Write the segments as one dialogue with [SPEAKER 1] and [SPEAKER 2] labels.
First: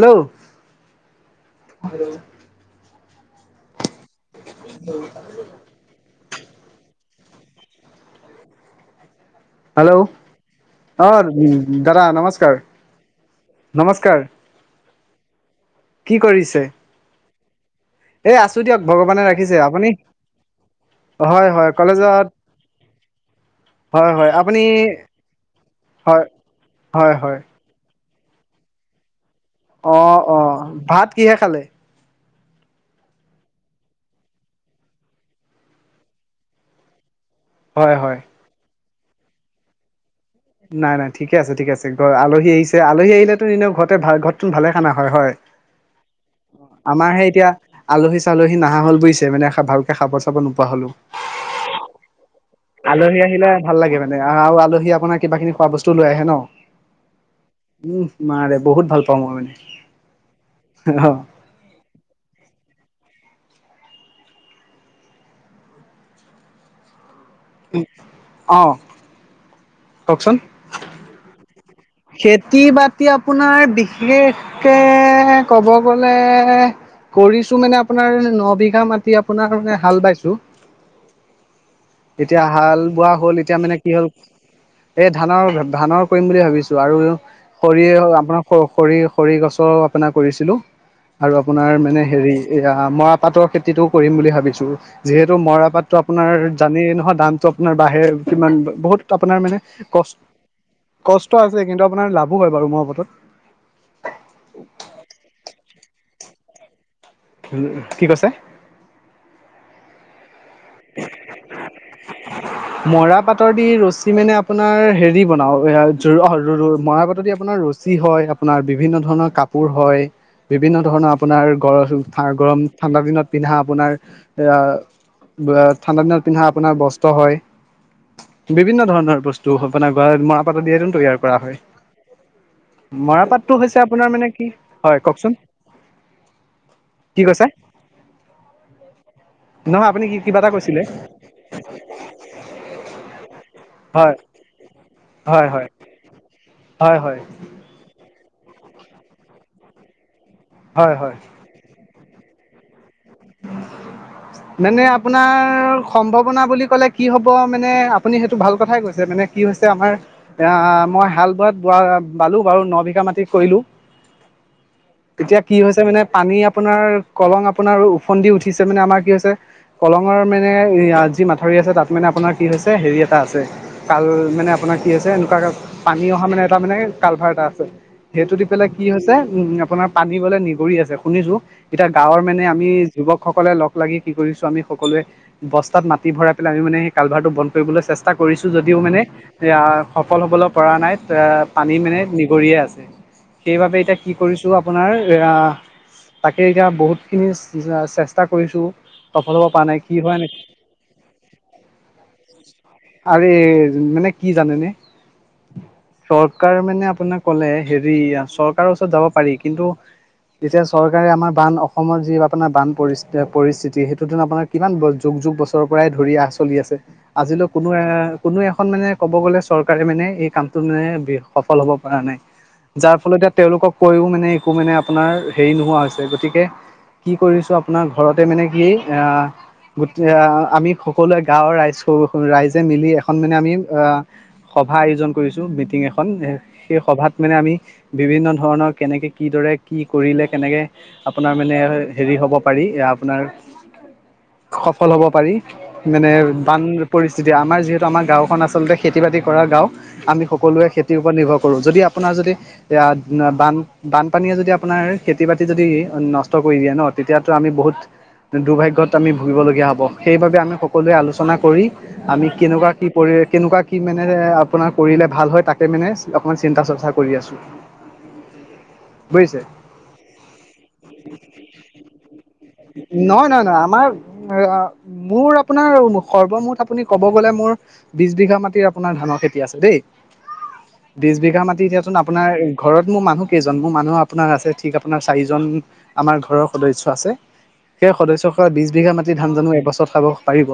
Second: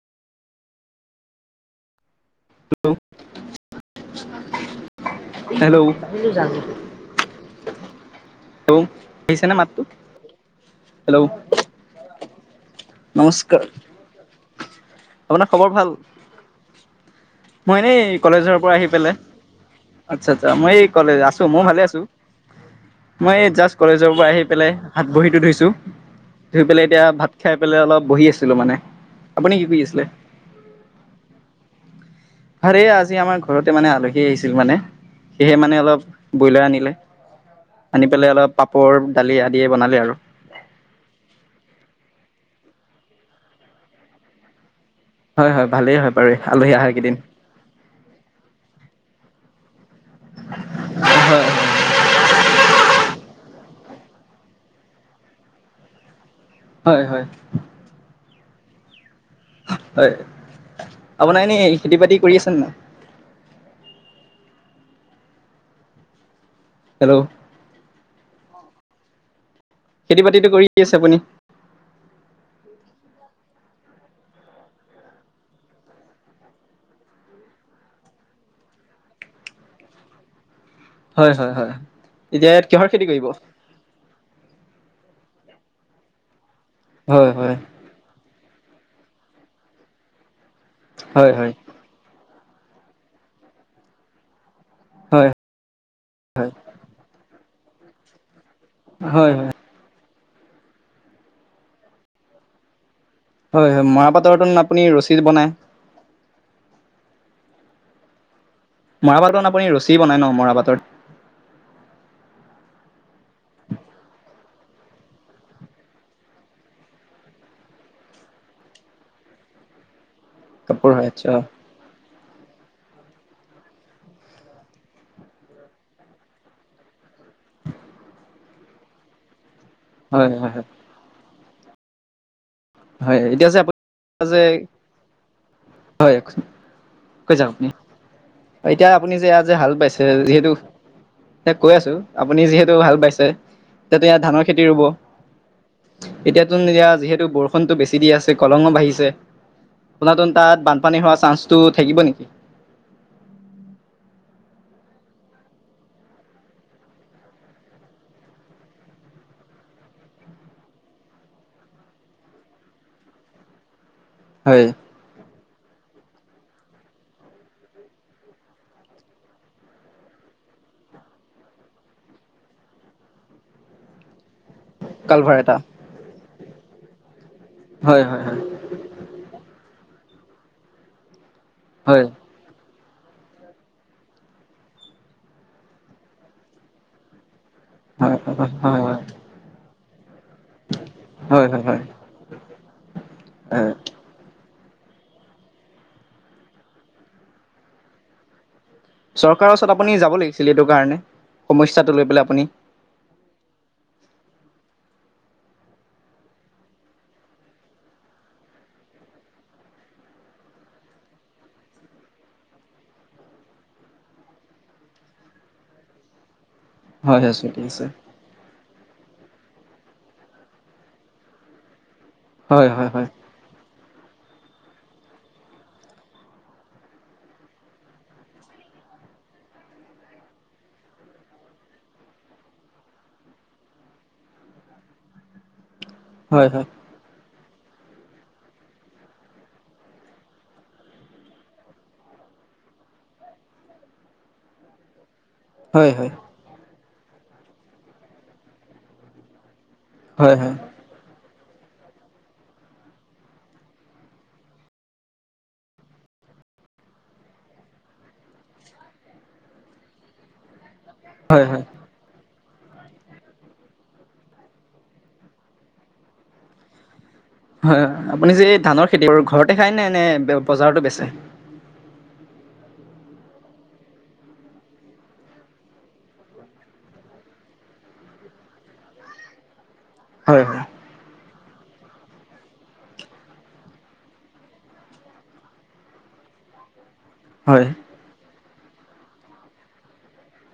[SPEAKER 1] Hello!
[SPEAKER 2] Hello! Hello! Hello আহিছে নে মাতটো?
[SPEAKER 1] হেল্ল'
[SPEAKER 2] হেল্ল'
[SPEAKER 1] অ', দাদা নমস্কাৰ।
[SPEAKER 2] নমস্কাৰ,
[SPEAKER 1] নমস্কাৰ
[SPEAKER 2] আপোনাৰ খবৰ ভাল?
[SPEAKER 1] কি কৰিছে?
[SPEAKER 2] মই এনেই এনে
[SPEAKER 1] এই
[SPEAKER 2] কলেজৰ
[SPEAKER 1] আছো
[SPEAKER 2] পৰা
[SPEAKER 1] দিয়ক
[SPEAKER 2] আহি পেলাই।
[SPEAKER 1] ভগৱানে ৰাখিছে আপুনি
[SPEAKER 2] আচছা, আচ্ছা মই এই, কলেজ। আছোঁ
[SPEAKER 1] হয়
[SPEAKER 2] মই
[SPEAKER 1] হয়
[SPEAKER 2] ভালে আছোঁ।
[SPEAKER 1] কলেজত
[SPEAKER 2] মই এই জাষ্ট
[SPEAKER 1] হয়
[SPEAKER 2] কলেজৰ পৰা
[SPEAKER 1] হয়
[SPEAKER 2] আহি
[SPEAKER 1] আপুনি
[SPEAKER 2] পেলাই হাত ভৰিটো ধুইছোঁ,
[SPEAKER 1] হয়
[SPEAKER 2] ধুই পেলাই এতিয়া
[SPEAKER 1] হয় হয়
[SPEAKER 2] ভাত খাই পেলাই অলপ বহি আছিলোঁ মানে। আপুনি কি কৰি আছিলে
[SPEAKER 1] অ', অ', ভাত কিহে খালে?
[SPEAKER 2] আৰে আজি আমাৰ ঘৰতে মানে আলহী আহিছিল মানে। সেয়েহে মানে অলপ ব্ৰইলাৰ আনিলে।
[SPEAKER 1] হয়
[SPEAKER 2] আনি
[SPEAKER 1] হয়
[SPEAKER 2] পেলাই অলপ পাপৰ দালি আদিয়ে বনালে আৰু।
[SPEAKER 1] নাই, নাই ঠিকে আছে, ঠিকে আছে। [unintelligible] আলহী আহিছে আলহী আহিলেতো এনেও ঘৰতে ভা ভালে খানা হয়, হয়।
[SPEAKER 2] ভালেই হয় বাৰু আলহী আহাৰ কেইদিন
[SPEAKER 1] আমাৰহে এতিয়া আলহী চালহী নাহা হ'ল বুইছে। মানে ভালকে খাব চাব নোপোৱা হ'লো। আলহী আহিলে ভাল লাগে মানে আৰু আলহী আপোনাৰ কিবা কিবি খোৱা বস্তু লৈ আহে ন'!
[SPEAKER 2] হয়, হয়।
[SPEAKER 1] উফ, মাৰে বহুত ভাল পাওঁ মই মানে।
[SPEAKER 2] হয়,
[SPEAKER 1] অ
[SPEAKER 2] আপোনাৰ এনেই খেতি বাতি কৰি আছে নাই? হেল্লৌ!
[SPEAKER 1] উম, অ'।
[SPEAKER 2] খেতি
[SPEAKER 1] কওকচোন।
[SPEAKER 2] বাতিটো কৰি আছে আপুনি?
[SPEAKER 1] খেতি বাতি আপোনাৰ বিশেষকে ক'ব গ'লে কৰিছোঁ মানে আপোনাৰ ন বিঘা মাটি আপোনাৰ মানে হাল বাইছো।
[SPEAKER 2] হয় হয় হয়।
[SPEAKER 1] এতিয়া
[SPEAKER 2] ইয়াত
[SPEAKER 1] হাল
[SPEAKER 2] কিহৰ খেতি
[SPEAKER 1] বোৱা
[SPEAKER 2] কৰিব?
[SPEAKER 1] হ'ল, এতিয়া মানে কি হ'ল, এই ধানৰ ধানৰ কৰিম বুলি ভাবভাবিছোঁ আৰু
[SPEAKER 2] হয় হয়
[SPEAKER 1] ই আপোনাৰ খ- খৰি খৰি গছৰ আপোনাৰ কৰিছিলোঁ
[SPEAKER 2] হয়
[SPEAKER 1] আৰু
[SPEAKER 2] হয়
[SPEAKER 1] আপোনাৰ মানে হেৰি এ, ৰাম মৰা পাতৰ খেতিটো কৰিম বুলি ভাবিছোঁ।
[SPEAKER 2] হয়
[SPEAKER 1] যিহেতু মৰা পাততো আপোনাৰ জানেই নহয়, দামটো আপোনাৰ বাঢ়ে কিমান
[SPEAKER 2] হয়
[SPEAKER 1] বহুত
[SPEAKER 2] হয়
[SPEAKER 1] আপোনাৰ মানে কষ্ট কস্ত আছে, কিন্তু আপোনাৰ লাভো হয়, মৰা পাটত।
[SPEAKER 2] হয়, হয়, মৰা পাটৰটো আপুনি ৰছী বনায়?
[SPEAKER 1] [unintelligible] কি কৈছে?
[SPEAKER 2] মৰা পাটৰ আপুনি ৰছী বনাই ন মৰা পাটৰ?
[SPEAKER 1] [unintelligible] মৰা পাটৰ দি ৰছী মানে আপোনাৰ হেৰি বনাও এ অ মৰা পাটৰ দি আপোনাৰ ৰছ যি হয়। আপোনাৰ বিভিন্ন ধৰণৰ কাপোৰ হয়। বিভিন্ন
[SPEAKER 2] কাপোৰ হয়
[SPEAKER 1] ধৰণৰ
[SPEAKER 2] আচ্ছা
[SPEAKER 1] আপোনাৰ গৰ গৰম ঠাণ্ডা দিনত পিন্ধা আপোনাৰ এয়া ঠাণ্ডা দিনত পিন্ধা আপোনাৰ বস্ত হয়। বিভিন্ন ধৰণৰ বস্তু মানে
[SPEAKER 2] হয়
[SPEAKER 1] মৰা
[SPEAKER 2] হয় হয়
[SPEAKER 1] পাট দিয়েটোন তৈয়াৰ কৰা হয়।
[SPEAKER 2] হয় এতিয়া
[SPEAKER 1] মৰাপাটটো
[SPEAKER 2] যে আপুনি
[SPEAKER 1] হৈছে। আপোনাৰ মানে
[SPEAKER 2] যে
[SPEAKER 1] কি হয়। কওকচোন। কি কৈছে?
[SPEAKER 2] কৈজা এতিয়া আপুনি এয়া যে হাল
[SPEAKER 1] নহয়
[SPEAKER 2] বাইছে
[SPEAKER 1] আপুনি কি কিবা এটা
[SPEAKER 2] যিহেতু
[SPEAKER 1] কৈছিলে
[SPEAKER 2] কৈ আছো। আপুনি যিহেতু হাল বাইছে তেনতে
[SPEAKER 1] হয়
[SPEAKER 2] ইয়াত ধানৰ খেতি ৰুব
[SPEAKER 1] হয়। হয়।
[SPEAKER 2] এতিয়াতুন এয়া
[SPEAKER 1] হয় হয়
[SPEAKER 2] যিহেতু বৰষুণতটো বেছি দি আছে কলঙো বাঢ়িছে। পুনাতুন তাত
[SPEAKER 1] হয়
[SPEAKER 2] বানপানী
[SPEAKER 1] হয়।
[SPEAKER 2] হোৱা চান্সটো থাকিব নেকি?
[SPEAKER 1] মানে আপোনাৰ সম্ভাৱনা বুলি ক'লে কি হ'ব মানে আপুনি সেইটো ভাল কথাই কৈছে মানে কি হৈছে আমাৰ। এয়া মই হাল বোৱাত বোৱা বালো বাৰু ন বিঘা মাটি কৰিলো।
[SPEAKER 2] হয়।
[SPEAKER 1] তেতিয়া কি হৈছে, মানে পানী আপোনাৰ কলং আপোনাৰ ওফন্দি উঠিছে মানে আমাৰ কি হৈছে। কলঙৰ মানে যি মাঠৰি আছে। তাত মানে আপোনাৰ কি হৈছে। হেৰি এটা আছে। কাল মানে আপোনাৰ কি আছে।
[SPEAKER 2] কালভাৰ
[SPEAKER 1] এনেকুৱা
[SPEAKER 2] এটা
[SPEAKER 1] পানী অহা মানে এটা মানে কালভাৰ এটা
[SPEAKER 2] হয় হয়
[SPEAKER 1] সেইটো
[SPEAKER 2] হয়
[SPEAKER 1] দি পেলাই কি হৈছে। উম, আপোনাৰ পানী হলে নিগৰি আছে শুনিছো। এতিয়া
[SPEAKER 2] হয়
[SPEAKER 1] গাঁৱৰ মানে আমি যুৱকসকলে লগ লাগি কি কৰিছো। আমি সকলোৱে বস্তাত মাটি ভৰাই পেলাই আমি মানে সেই কালভাৰটো বন্ধ কৰিবলৈ চেষ্টা কৰিছো।
[SPEAKER 2] হয়
[SPEAKER 1] যদিও
[SPEAKER 2] হয়
[SPEAKER 1] মানে এয়া সফল হবলৈ পৰা নাই।
[SPEAKER 2] হয়
[SPEAKER 1] [unintelligible] পানী
[SPEAKER 2] হয়
[SPEAKER 1] মানে নিগৰিয়ে আছে।
[SPEAKER 2] হয়
[SPEAKER 1] সেইবাবে এতিয়া কি কৰিছো। আপোনাৰ তাকে এতিয়া বহুতখিনি চেষ্টা কৰিছো। সফল হ'ব
[SPEAKER 2] চৰকাৰ
[SPEAKER 1] পৰা
[SPEAKER 2] ওচৰত
[SPEAKER 1] নাই কি
[SPEAKER 2] আপুনি যাব
[SPEAKER 1] হয় নেকি।
[SPEAKER 2] লাগিছিল। এইটো কাৰণে সমস্যাটো লৈ পেলাই আপুনি।
[SPEAKER 1] আৰে মানে কি জানেনে? চৰকাৰ মানে আপোনাক কলে হেৰি চৰকাৰ ওচৰত যাব পাৰি। কিন্তু তেতিয়া চৰকাৰে আমাৰ বান অসমত যি আপোনাৰ বান পৰি পৰিস্থিতি সেইটো দিন আপোনাৰ কিমান যুগ যুগ বছৰৰ পৰাই ধৰি চলি আছে।
[SPEAKER 2] হয় হয়
[SPEAKER 1] আজিলৈ
[SPEAKER 2] ঠিক
[SPEAKER 1] কোনো
[SPEAKER 2] আছে
[SPEAKER 1] এ, কোনো এখন মানে ক'ব গ'লে চৰকাৰে মানে এই কামটোত মানে সফল হ'ব পৰা নাই।
[SPEAKER 2] হয় হয়
[SPEAKER 1] যাৰ
[SPEAKER 2] হয়
[SPEAKER 1] ফলতে তেওঁলোকক কৈও মানে একো মানে আপোনাৰ হেৰি নোহোৱা হৈছে। গতিকে কি কৰিছো। আপোনাৰ ঘৰতে মানে কি [unintelligible] গোট আহ, আমি সকলোৱে গাঁৱৰ ৰাইজ ৰাইজে মিলি এখন মানে আমি আহ, সভা আয়োজন কৰিছো। মিটিং এখন
[SPEAKER 2] হয় হয়
[SPEAKER 1] সেই সভাত মানে আমি বিভিন্ন ধৰণৰ কেনেকৈ কিদৰে কি কৰিলে। কেনেকৈ আপোনাৰ মানে হেৰি হ'ব পাৰি। আপোনাৰ সফল হব পাৰি।
[SPEAKER 2] হয় হয়
[SPEAKER 1] মানে বান পৰিস্থিতি আমাৰ যিহেতু আমাৰ গাঁওখন আচলতে খেতি বাতি কৰা গাঁও আমি
[SPEAKER 2] হয় হয়
[SPEAKER 1] সকলোৱে খেতি ওপৰত নিৰ্ভৰ কৰো। যদি আপোনাৰ যদি এতিয়া বান বানপানীয়ে যদি আপোনাৰ খেতি বাতি যদি নষ্ট কৰি দিয়ে ন, তেতিয়াতো আমি বহুত দুৰ্ভাগ্যত আমি ভুগিবলগীয়া হ'ব সেইবাবে আমি সকলোৱে আলোচনা
[SPEAKER 2] হয় হয়
[SPEAKER 1] কৰি
[SPEAKER 2] হয়
[SPEAKER 1] আমি কেনেকুৱা কি পৰি কেনেকুৱা কি মানে আপোনাৰ কৰিলে ভাল হয়, তাকে মানে অকণমান চিন্তা চৰ্চা কৰি আছো।
[SPEAKER 2] হয় আপুনি যে ধানৰ খেতি কৰে, ঘৰতে খায় নে নে বজাৰতো বেচে?
[SPEAKER 1] নহয় নহয় নহয় আমাৰ এইয়া মোৰ আপোনাৰ সৰ্বমুঠ আপুনি ক'ব গ'লে মোৰ বিশ বিঘা মাটিৰ আপোনাৰ ধানৰ খেতি আছে দেই।
[SPEAKER 2] হয়।
[SPEAKER 1] বিশ বিঘা মাটি দিয়াচোন আপোনাৰ ঘৰত মোৰ মানুহ কেইজন, মোৰ মানুহ আপোনাৰ আছে ঠিক আপোনাৰ চাৰিজন আমাৰ ঘৰৰ সদস্য আছে।
[SPEAKER 2] হয়।
[SPEAKER 1] এই সদস্য খ বিশ বিঘা মাটি ধান জানো এবছৰত খাব পাৰিব?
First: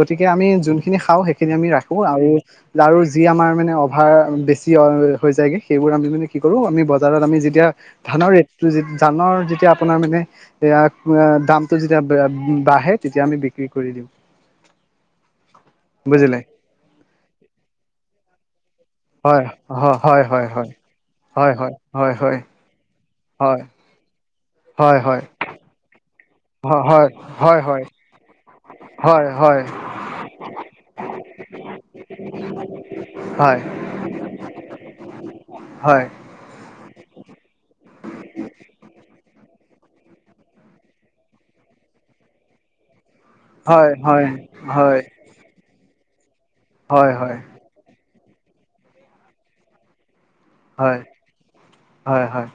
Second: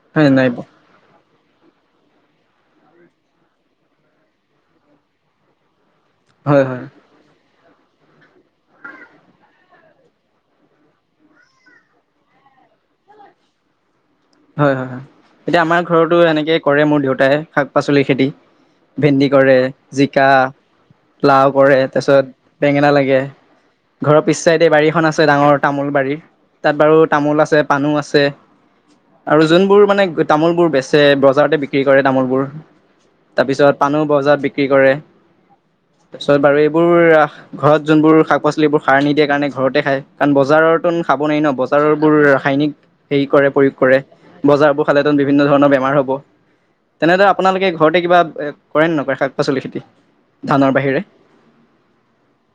[SPEAKER 1] গতিকে
[SPEAKER 2] হয়
[SPEAKER 1] আমি
[SPEAKER 2] নাই
[SPEAKER 1] যোন খিনি খাওঁ সেইখিনি আমি ৰাখো আৰু আৰু যি আমাৰ মানে অভাৰ বেছি হৈ যায়গে সেইবোৰ আমি মানে কি কৰোঁ
[SPEAKER 2] হয়
[SPEAKER 1] আমি
[SPEAKER 2] হয়
[SPEAKER 1] বজাৰত আমি যেতিয়া ধানৰ ৰেটটো যে ধানৰ যেতিয়া আপোনাৰ মানে এয়া দামটো যেতিয়া বাঢ়ে তেতিয়া আমি বিক্ৰী কৰি দিওঁ।
[SPEAKER 2] হয় হয় হয়, এতিয়া আমাৰ ঘৰতো
[SPEAKER 1] বুজিলে
[SPEAKER 2] এনেকে কৰে মোৰ দেউতাই শাক পাচলিৰ খেতি। ভেন্দি
[SPEAKER 1] হয়
[SPEAKER 2] কৰে,
[SPEAKER 1] হয় হয়
[SPEAKER 2] জিকা,
[SPEAKER 1] হয় হয় হয়
[SPEAKER 2] লাও
[SPEAKER 1] হয়
[SPEAKER 2] কৰে তাৰ
[SPEAKER 1] হয়
[SPEAKER 2] পিছত বেঙেনা লাগে।
[SPEAKER 1] হয়।
[SPEAKER 2] ঘৰৰ পিছ চাইডে
[SPEAKER 1] হয়
[SPEAKER 2] বাৰীখন
[SPEAKER 1] হয় হয়
[SPEAKER 2] আছে ডাঙৰ তামোল বাৰী, তাত বাৰু
[SPEAKER 1] হয় হয়
[SPEAKER 2] তামোল
[SPEAKER 1] হয় হয়
[SPEAKER 2] আছে পানো আছে।
[SPEAKER 1] হয়
[SPEAKER 2] আৰু
[SPEAKER 1] হয়
[SPEAKER 2] যোনবোৰ মানে তামোলবোৰ বেচে বজাৰতে বিক্ৰী কৰে তামোলবোৰ।
[SPEAKER 1] হয়
[SPEAKER 2] তাৰপিছত পানো বজাৰত বিক্ৰী কৰে, তাৰপিছত বাৰু এইবোৰ আহ ঘৰত যোনবোৰ শাক পাচলিবোৰ সাৰ নিদিয়ে কাৰণে ঘৰতে খায়, কাৰণ বজাৰৰ তোন খাব নোৱাৰি ন বজাৰৰবোৰ ৰাসায়নিক হেৰি কৰে প্ৰয়োগ
[SPEAKER 1] হয়
[SPEAKER 2] কৰে বজাৰবোৰ
[SPEAKER 1] হয়
[SPEAKER 2] খালেতোন বি বিভিন্ন ধৰণৰ বেমাৰ হ'ব,
[SPEAKER 1] হয়
[SPEAKER 2] তেনেদৰে
[SPEAKER 1] হয়
[SPEAKER 2] আপোনালোকে ঘৰতে কিবা এ কৰে নে নকৰে শাক পাচলি খেতি? ধানৰ
[SPEAKER 1] হয়
[SPEAKER 2] বাহিৰে
[SPEAKER 1] হয় হয়,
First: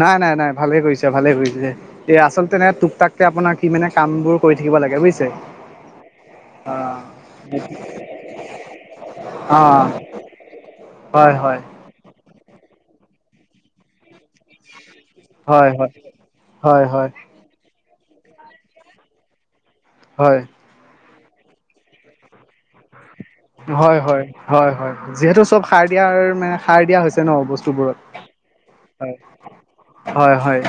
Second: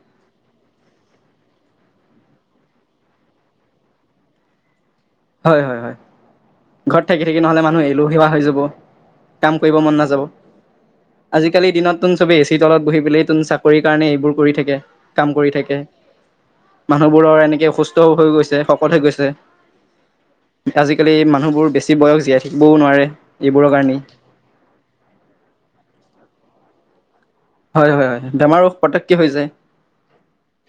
[SPEAKER 1] নাই নাই নাই ভালে কৰিছে ভালে কৰিছে। এ আচলতেনে টুক টাককে আপোনাৰ কি মানে কাম বোৰ কৰি থাকিব লাগে বুই
[SPEAKER 2] হয় হয় হয়। ঘৰত থাকি থাকি নহ'লে মানুহ এলেহুৱা হৈ যাব, কাম
[SPEAKER 1] অ
[SPEAKER 2] কৰিব মন নাযাব।
[SPEAKER 1] অ হয় হয়
[SPEAKER 2] আজিকালি দিনত তোন চবে এ চি তলত বহি পেলাই তোন চাকৰিৰ কাৰণে এইবোৰ কৰি থাকে। কাম কৰি
[SPEAKER 1] হয়
[SPEAKER 2] থাকে,
[SPEAKER 1] হয় হয় হয়
[SPEAKER 2] মানুহবোৰৰ এনেকে অসুস্থ হৈ গৈছে শকত হৈ গৈছে।
[SPEAKER 1] হয়।
[SPEAKER 2] আজিকালি মানুহবোৰ বেছি বয়স জীয়াই থাকিবও নোৱাৰে। এইবোৰৰ
[SPEAKER 1] হয়
[SPEAKER 2] কাৰণেই
[SPEAKER 1] হয় হয় হয় যিহেতু চব সাৰ দিয়াৰ মানে সাৰ দিয়া হৈছে ন বস্
[SPEAKER 2] হয় হয় হয় বেমাৰো পতককে হৈ যায়।
[SPEAKER 1] হয় হয়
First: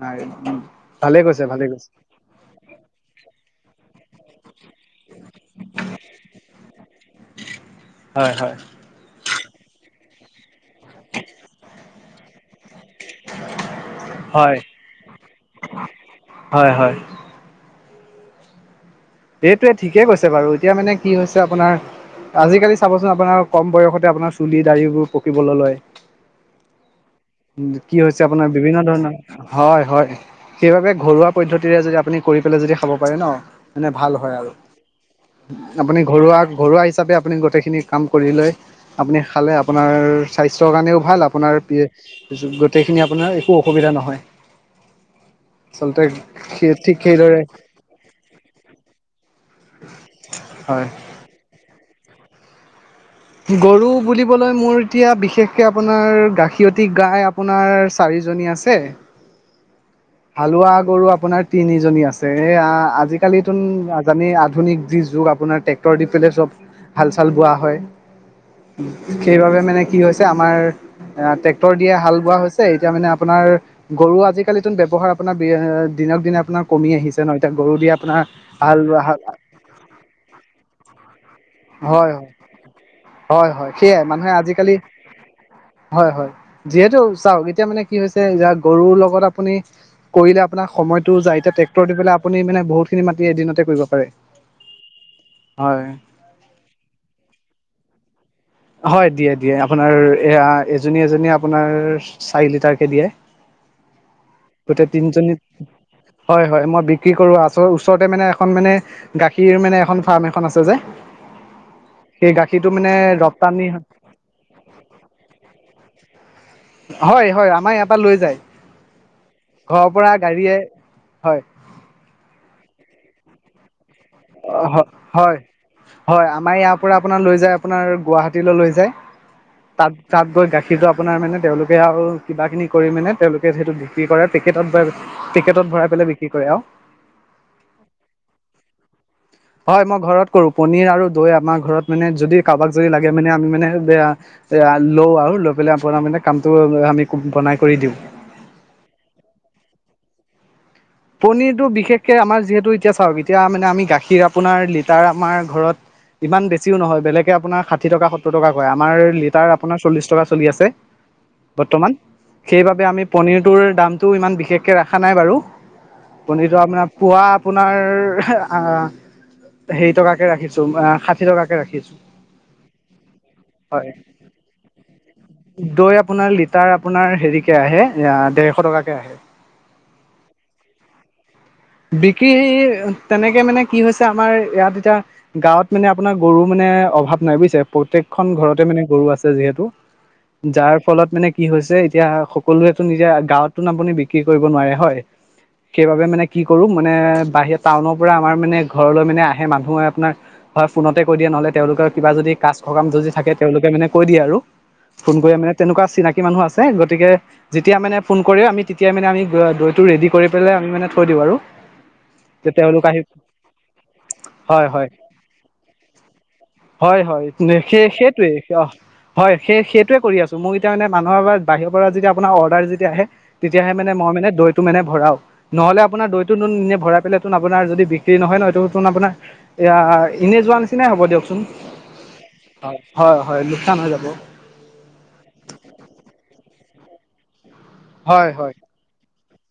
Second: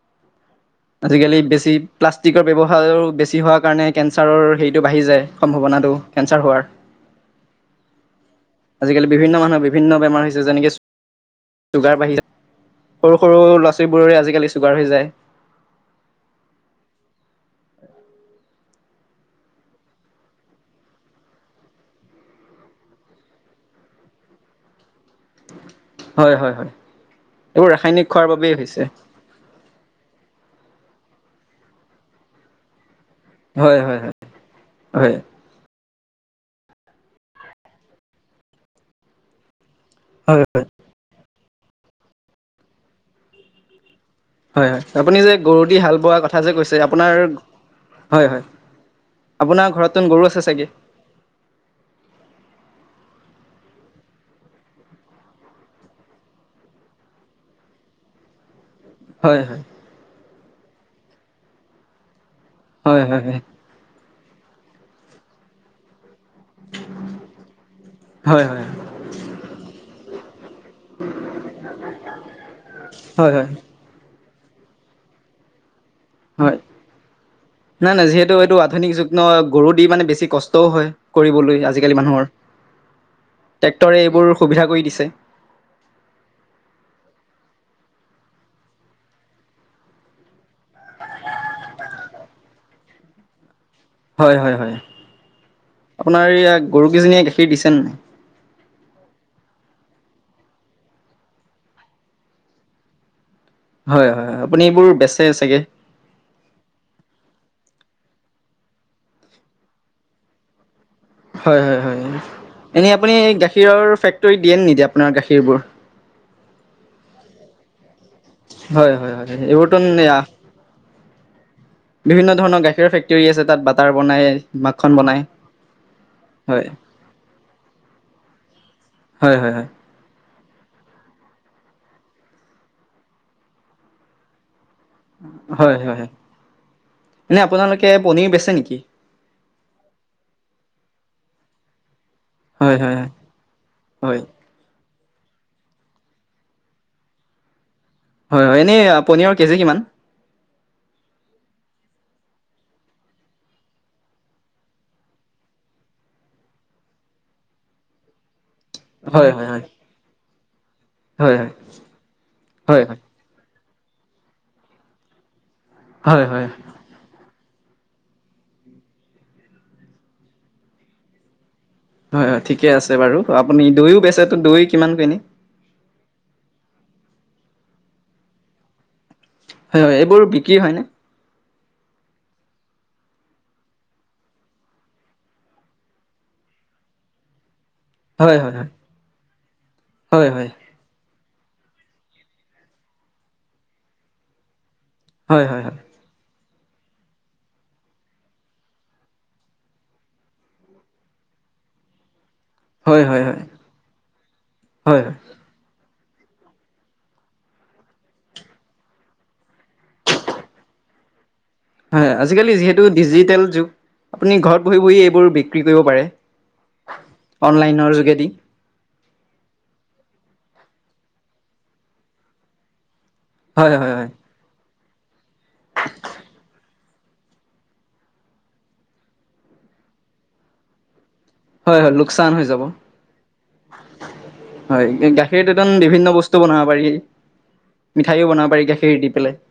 [SPEAKER 1] হয় উম।
[SPEAKER 2] আজিকালি বেছি প্লাষ্টিকৰ ব্যযৱহাৰো বেছি হোৱা কাৰণে কেঞ্চাৰৰ হেৰিটো বাঢ়ি যায়, সম্ভাৱনাটো, কেঞ্চাৰ হোৱাৰ।
[SPEAKER 1] হয় হয়
[SPEAKER 2] আজিকালি বিভিন্ন মানুহ বিভিন্ন বেমাৰ হৈছে, যেনেকে
[SPEAKER 1] [unintelligible]
[SPEAKER 2] চুগাৰ বাঢ়ি যায়। সৰু সৰু ল'ৰা ছোৱালী বোৰৰে আজিকালি
[SPEAKER 1] হয়
[SPEAKER 2] চুগাৰ হৈ যায়।
[SPEAKER 1] হয় হয়। সেইটোৱে ঠিকেই কৈছে বাৰু, এতিয়া মানে কি হৈছে আপোনাৰ আজিকালি চাবচোন আপোনাৰ কম বয়সতে আপোনাৰ চুলি দাৰীবোৰ পকিবলে লয়।
[SPEAKER 2] হয় হয় হয় এইবোৰ
[SPEAKER 1] কি
[SPEAKER 2] ৰাসায়নিক
[SPEAKER 1] হৈছে
[SPEAKER 2] খোৱাৰ
[SPEAKER 1] আপোনাৰ
[SPEAKER 2] বাবেই
[SPEAKER 1] বিভিন্ন
[SPEAKER 2] হৈছে
[SPEAKER 1] ধৰণৰ হয় হয়, সেইবাবে ঘৰুৱা পদ্ধতিৰে যদি আপুনি কৰি পেলাই যদি খাব পাৰে ন মানে ভাল হয় আৰু।
[SPEAKER 2] হয়
[SPEAKER 1] আপুনি ঘৰুৱা ঘৰুৱা হিচাপে আপুনি গোটেই খিনি কাম কৰি লৈ আপুনি খালে আপ আপোনাৰ
[SPEAKER 2] হয়
[SPEAKER 1] স্বাস্থ্যৰ কাৰণেও ভাল, আপোনাৰ এ গোটেইখিনি আপোনাৰ একো অসুবিধা নহয়
[SPEAKER 2] হয় হয়। আপুনি যে গৰু দি হাল
[SPEAKER 1] আচলতে
[SPEAKER 2] বোৱা কথা যে কৈছে
[SPEAKER 1] ঠিক
[SPEAKER 2] আপোনাৰ,
[SPEAKER 1] সেইদৰে
[SPEAKER 2] হয় হয় আপোনাৰ ঘৰত তোন গৰু আছে চাগে
[SPEAKER 1] হয় গৰু বুলিবলৈ মোৰ এতিয়া বিশেষকে আপোনাৰ গাখীৰতি গাই আপোনাৰ চাৰিজনী আছে
[SPEAKER 2] হয় হয়
[SPEAKER 1] হালোৱা গৰু আপোনাৰ তিনিজনী আছে। এ আ
[SPEAKER 2] হয় হয় হয়
[SPEAKER 1] আজিকালি তোন জানেই আধুনিক যি যুগ আপোনাৰ ট্ৰেক্টৰ দি পেলাই চব হালচাল বোৱা হয়।
[SPEAKER 2] হয় হয়
[SPEAKER 1] সেইবাবে মানে কি হৈছে আমাৰ আ ট্ৰেক্টৰ দিয়ে হাল বোৱা হৈছে, এতিয়া মানে
[SPEAKER 2] হয়
[SPEAKER 1] আপোনাৰ
[SPEAKER 2] হয়
[SPEAKER 1] গৰু আজিকালিটোত ব্যৱহাৰ আপোনাৰ বি এ দিনক দিনে
[SPEAKER 2] হয়
[SPEAKER 1] আপোনাৰ কমি আহিছে ন', এতিয়া গৰু দি
[SPEAKER 2] নাই নাই
[SPEAKER 1] আপোনাৰ
[SPEAKER 2] যিহেতু এইটো
[SPEAKER 1] হাল
[SPEAKER 2] আধুনিক
[SPEAKER 1] বোৱা
[SPEAKER 2] যুগ
[SPEAKER 1] হাল
[SPEAKER 2] ন গৰু দি মানে বেছি কষ্টও হয় কৰিবলৈ আজিকালি
[SPEAKER 1] হয়
[SPEAKER 2] মানুহৰ
[SPEAKER 1] হয় হয় হয়
[SPEAKER 2] টেক্টৰে
[SPEAKER 1] সেয়াই মানুহে
[SPEAKER 2] এইবোৰ সুবিধা
[SPEAKER 1] আজিকালি
[SPEAKER 2] কৰি দিছে
[SPEAKER 1] হয় হয়। যিহেতু চাওক এতিয়া মানে কি হৈছে যে গৰুৰ লগত আপুনি কৰিলে আপোনাৰ সময়টো যায়। এতিয়া ট্ৰেক্টৰ দি পেলায় আপুনিনে বহুতখিনি মাটি এদিনতে কৰিব পাৰে
[SPEAKER 2] হয় হয় হয়।
[SPEAKER 1] হয়
[SPEAKER 2] আপোনাৰ এইয়া গৰুকেইজনীয়ে গাখীৰ দিছেনাই
[SPEAKER 1] হয় দিয়ে দিয়ে। আপোনাৰ এয়া এজনী এজনী আপোনাৰ চাৰি লিটাৰ কে দিয়ে।
[SPEAKER 2] হয় হয় হয় আপুনি এইবোৰ
[SPEAKER 1] গোটেই
[SPEAKER 2] বেচে
[SPEAKER 1] তিনজনী
[SPEAKER 2] চাগে
[SPEAKER 1] হয় হয় মই বিক্ৰী কৰো। আচ-ওচৰতে মানে এখন মানে গাখীৰ মেনে এখন ফাৰ্ম এখন আছে যে
[SPEAKER 2] হয় হয় হয়।
[SPEAKER 1] সেই গাখীৰটো মানে
[SPEAKER 2] এনেই আপুনি এই
[SPEAKER 1] ৰপ্তানি
[SPEAKER 2] গাখীৰৰ ফেক্টৰীত দিয়ে নে নিদিয়ে আপোনাৰ গাখীৰবোৰ
[SPEAKER 1] হয় হয়। আমাৰ ইয়াৰ পা লৈ যায়।
[SPEAKER 2] হয় হয় হয়
[SPEAKER 1] ঘৰৰ পৰা
[SPEAKER 2] এইবোৰতোন
[SPEAKER 1] গাড়ীয়ে, হয়
[SPEAKER 2] বিভিন্ন ধৰণৰ গাখীৰৰ ফেক্টৰী আছে তাত বাত
[SPEAKER 1] অ হ হয় হয়। আমাৰ ইয়াৰ পৰা আপোনাৰ লৈ যায় আপোনাৰ গুৱাহাটীলৈ লৈ যায়।
[SPEAKER 2] হয় হয় হয়
[SPEAKER 1] তাত তাত গৈ গাখীৰটো আপোনাৰ মানে তেওঁলোকে আৰু কিবা খিনি কৰি মানে তেওঁলোকে যিহেতু বিক্ৰী কৰে পেকেটত ব
[SPEAKER 2] হয় হয় হয়। এনে আপোনালোকে পনিৰ বেছে নেকি
[SPEAKER 1] হয় মই ঘৰত কৰো। পনীৰ আৰু দৈ আমাৰ ঘৰত মানে যদি কাৰোবাক
[SPEAKER 2] হয়
[SPEAKER 1] যদি
[SPEAKER 2] হয় হয়
[SPEAKER 1] লাগে মানে আমি মানে
[SPEAKER 2] হয়
[SPEAKER 1] বেয়া লওঁ লও আউ লৈ পেলাই আপোনাৰ মানে কামটো আমি বনাই কৰি দিওঁ
[SPEAKER 2] হয় হয় এনেই আ পনীয়ৰ কেজি কিমান।
[SPEAKER 1] পনীৰটো বিশেষকে আমাৰ যিহেতু এতিয়া চাওক এতিয়া মানে আমি গাখীৰ আপোনাৰ লিটাৰ আমাৰ ঘৰত ইমান বেছিও নহয়। বেলেগে আপোনাৰ ষাঠি টকা সত ত্তৰ টকা কয়। আমাৰ
[SPEAKER 2] হয় হয়
[SPEAKER 1] লিটাৰ আপোনাৰ চল্লিছ টকা চলি আছে।
[SPEAKER 2] হয় হয়
[SPEAKER 1] বৰ্তমান,
[SPEAKER 2] হয়
[SPEAKER 1] সেইবাবে
[SPEAKER 2] হয় হয়
[SPEAKER 1] আমি পনীৰটোৰ দামটো ইমান বিশেষকে ৰাখা নাই বাৰু
[SPEAKER 2] হয় হয়
[SPEAKER 1] পনীৰটো আপোনাৰ পুৱা আপোনাৰ আহ হেৰি টকাকে ৰাখিছো আ' ষাঠি টকাকে ৰাখিছো
[SPEAKER 2] হয় হয় ঠিকে আছে বাৰু আপুনি
[SPEAKER 1] হয়
[SPEAKER 2] দৈয়ও বেচতো দৈ কিমান কিনি
[SPEAKER 1] দৈ আপোনাৰ লিটাৰ আপোনাৰ হেৰিকে আহে আহ দেৰশ টকাকে আহে
[SPEAKER 2] হয় হয় এইবোৰ বিক্ৰী হয়নে
[SPEAKER 1] বিক্ৰীহ তেনেকে মানে কি হৈছে আমাৰ ইয়াত এতিয়া গাঁৱত মানে আপোনাৰ গৰুৰ মানে অভাৱ নাই বুইছে প্ৰত্যেকখন
[SPEAKER 2] হয় হয় হয়
[SPEAKER 1] ঘৰতে মানে গৰু আছে যিহেতু
[SPEAKER 2] হয় হয়
[SPEAKER 1] যাৰ ফলত মানে কি হৈছে এতিয়া সকলোৱেতো নিজা গাঁৱত তোন আপুনি বিক্ৰী কৰিব নোৱাৰে হয়
[SPEAKER 2] হয় হয় হয়
[SPEAKER 1] সেইবাবে মানে কি কৰো মানে বাহিৰ পৰা টাউনৰ পৰা আমাৰ মানে ঘৰলৈ মানে আহে মানুহে আপোনাৰ হয় ফোনতে কৈ দিয়া নহলে তেওঁলোকৰ কিবা যদি কা সকাম
[SPEAKER 2] হয় হয়
[SPEAKER 1] যদি
[SPEAKER 2] হয়
[SPEAKER 1] থাকে
[SPEAKER 2] হয়
[SPEAKER 1] তেওঁলোকে মানে কৈ দিয়ে আৰু
[SPEAKER 2] হয়
[SPEAKER 1] ফোন কৰি মানে তেনেকুৱা চিনাকি মানুহ আছে গতিকে যেতিয়া মানে ফোন কৰি আমি তেতিয়াই মানে আমি দৈটো ৰেডি কৰি পেলাই আমি থৈ দিওঁ আৰু।
[SPEAKER 2] হয়
[SPEAKER 1] যে
[SPEAKER 2] আজিকালি যিহেতু
[SPEAKER 1] তেওঁলোক আহি
[SPEAKER 2] ডিজিটেল আপুনি ঘৰত
[SPEAKER 1] হয় হয়
[SPEAKER 2] বহি এইবোৰ বিক্ৰী কৰিব পাৰে।
[SPEAKER 1] হয়, হয় সেই
[SPEAKER 2] অনলাইনৰ যোগেদি
[SPEAKER 1] সেইটোৱে অ'। হয় সেই সেইটোৱে কৰি আছোঁ মোৰ এতিয়া মানে মানুহৰ বাহিৰৰ পৰা যেতিয়া আপোনাৰ অৰ্ডাৰ যেতিয়া আহে তেতিয়াহে
[SPEAKER 2] হয়
[SPEAKER 1] মানে
[SPEAKER 2] হয় হয়
[SPEAKER 1] মই মানে দৈটো মানে ভৰাও। নহ'লে আপোনাৰ দৈটো তোন ভৰাই পেললে তোন আপোনাৰ যদি বিক্ৰী নহয় নহয়তোন আপোনাৰ এয়া এনে যোৱা নিচিনাই হ'ব
[SPEAKER 2] হয় হয় লোকচান হৈ যাব
[SPEAKER 1] দিয়কচোন হয় হয় লোকচান হৈ যাব।
[SPEAKER 2] হয় গাখীৰ তন বিভিন্ন বস্তু বনাব পাৰি মিঠাইও
[SPEAKER 1] হয় হয়
[SPEAKER 2] বনাব পাৰি গাখীৰ খেৰ দি পেলাই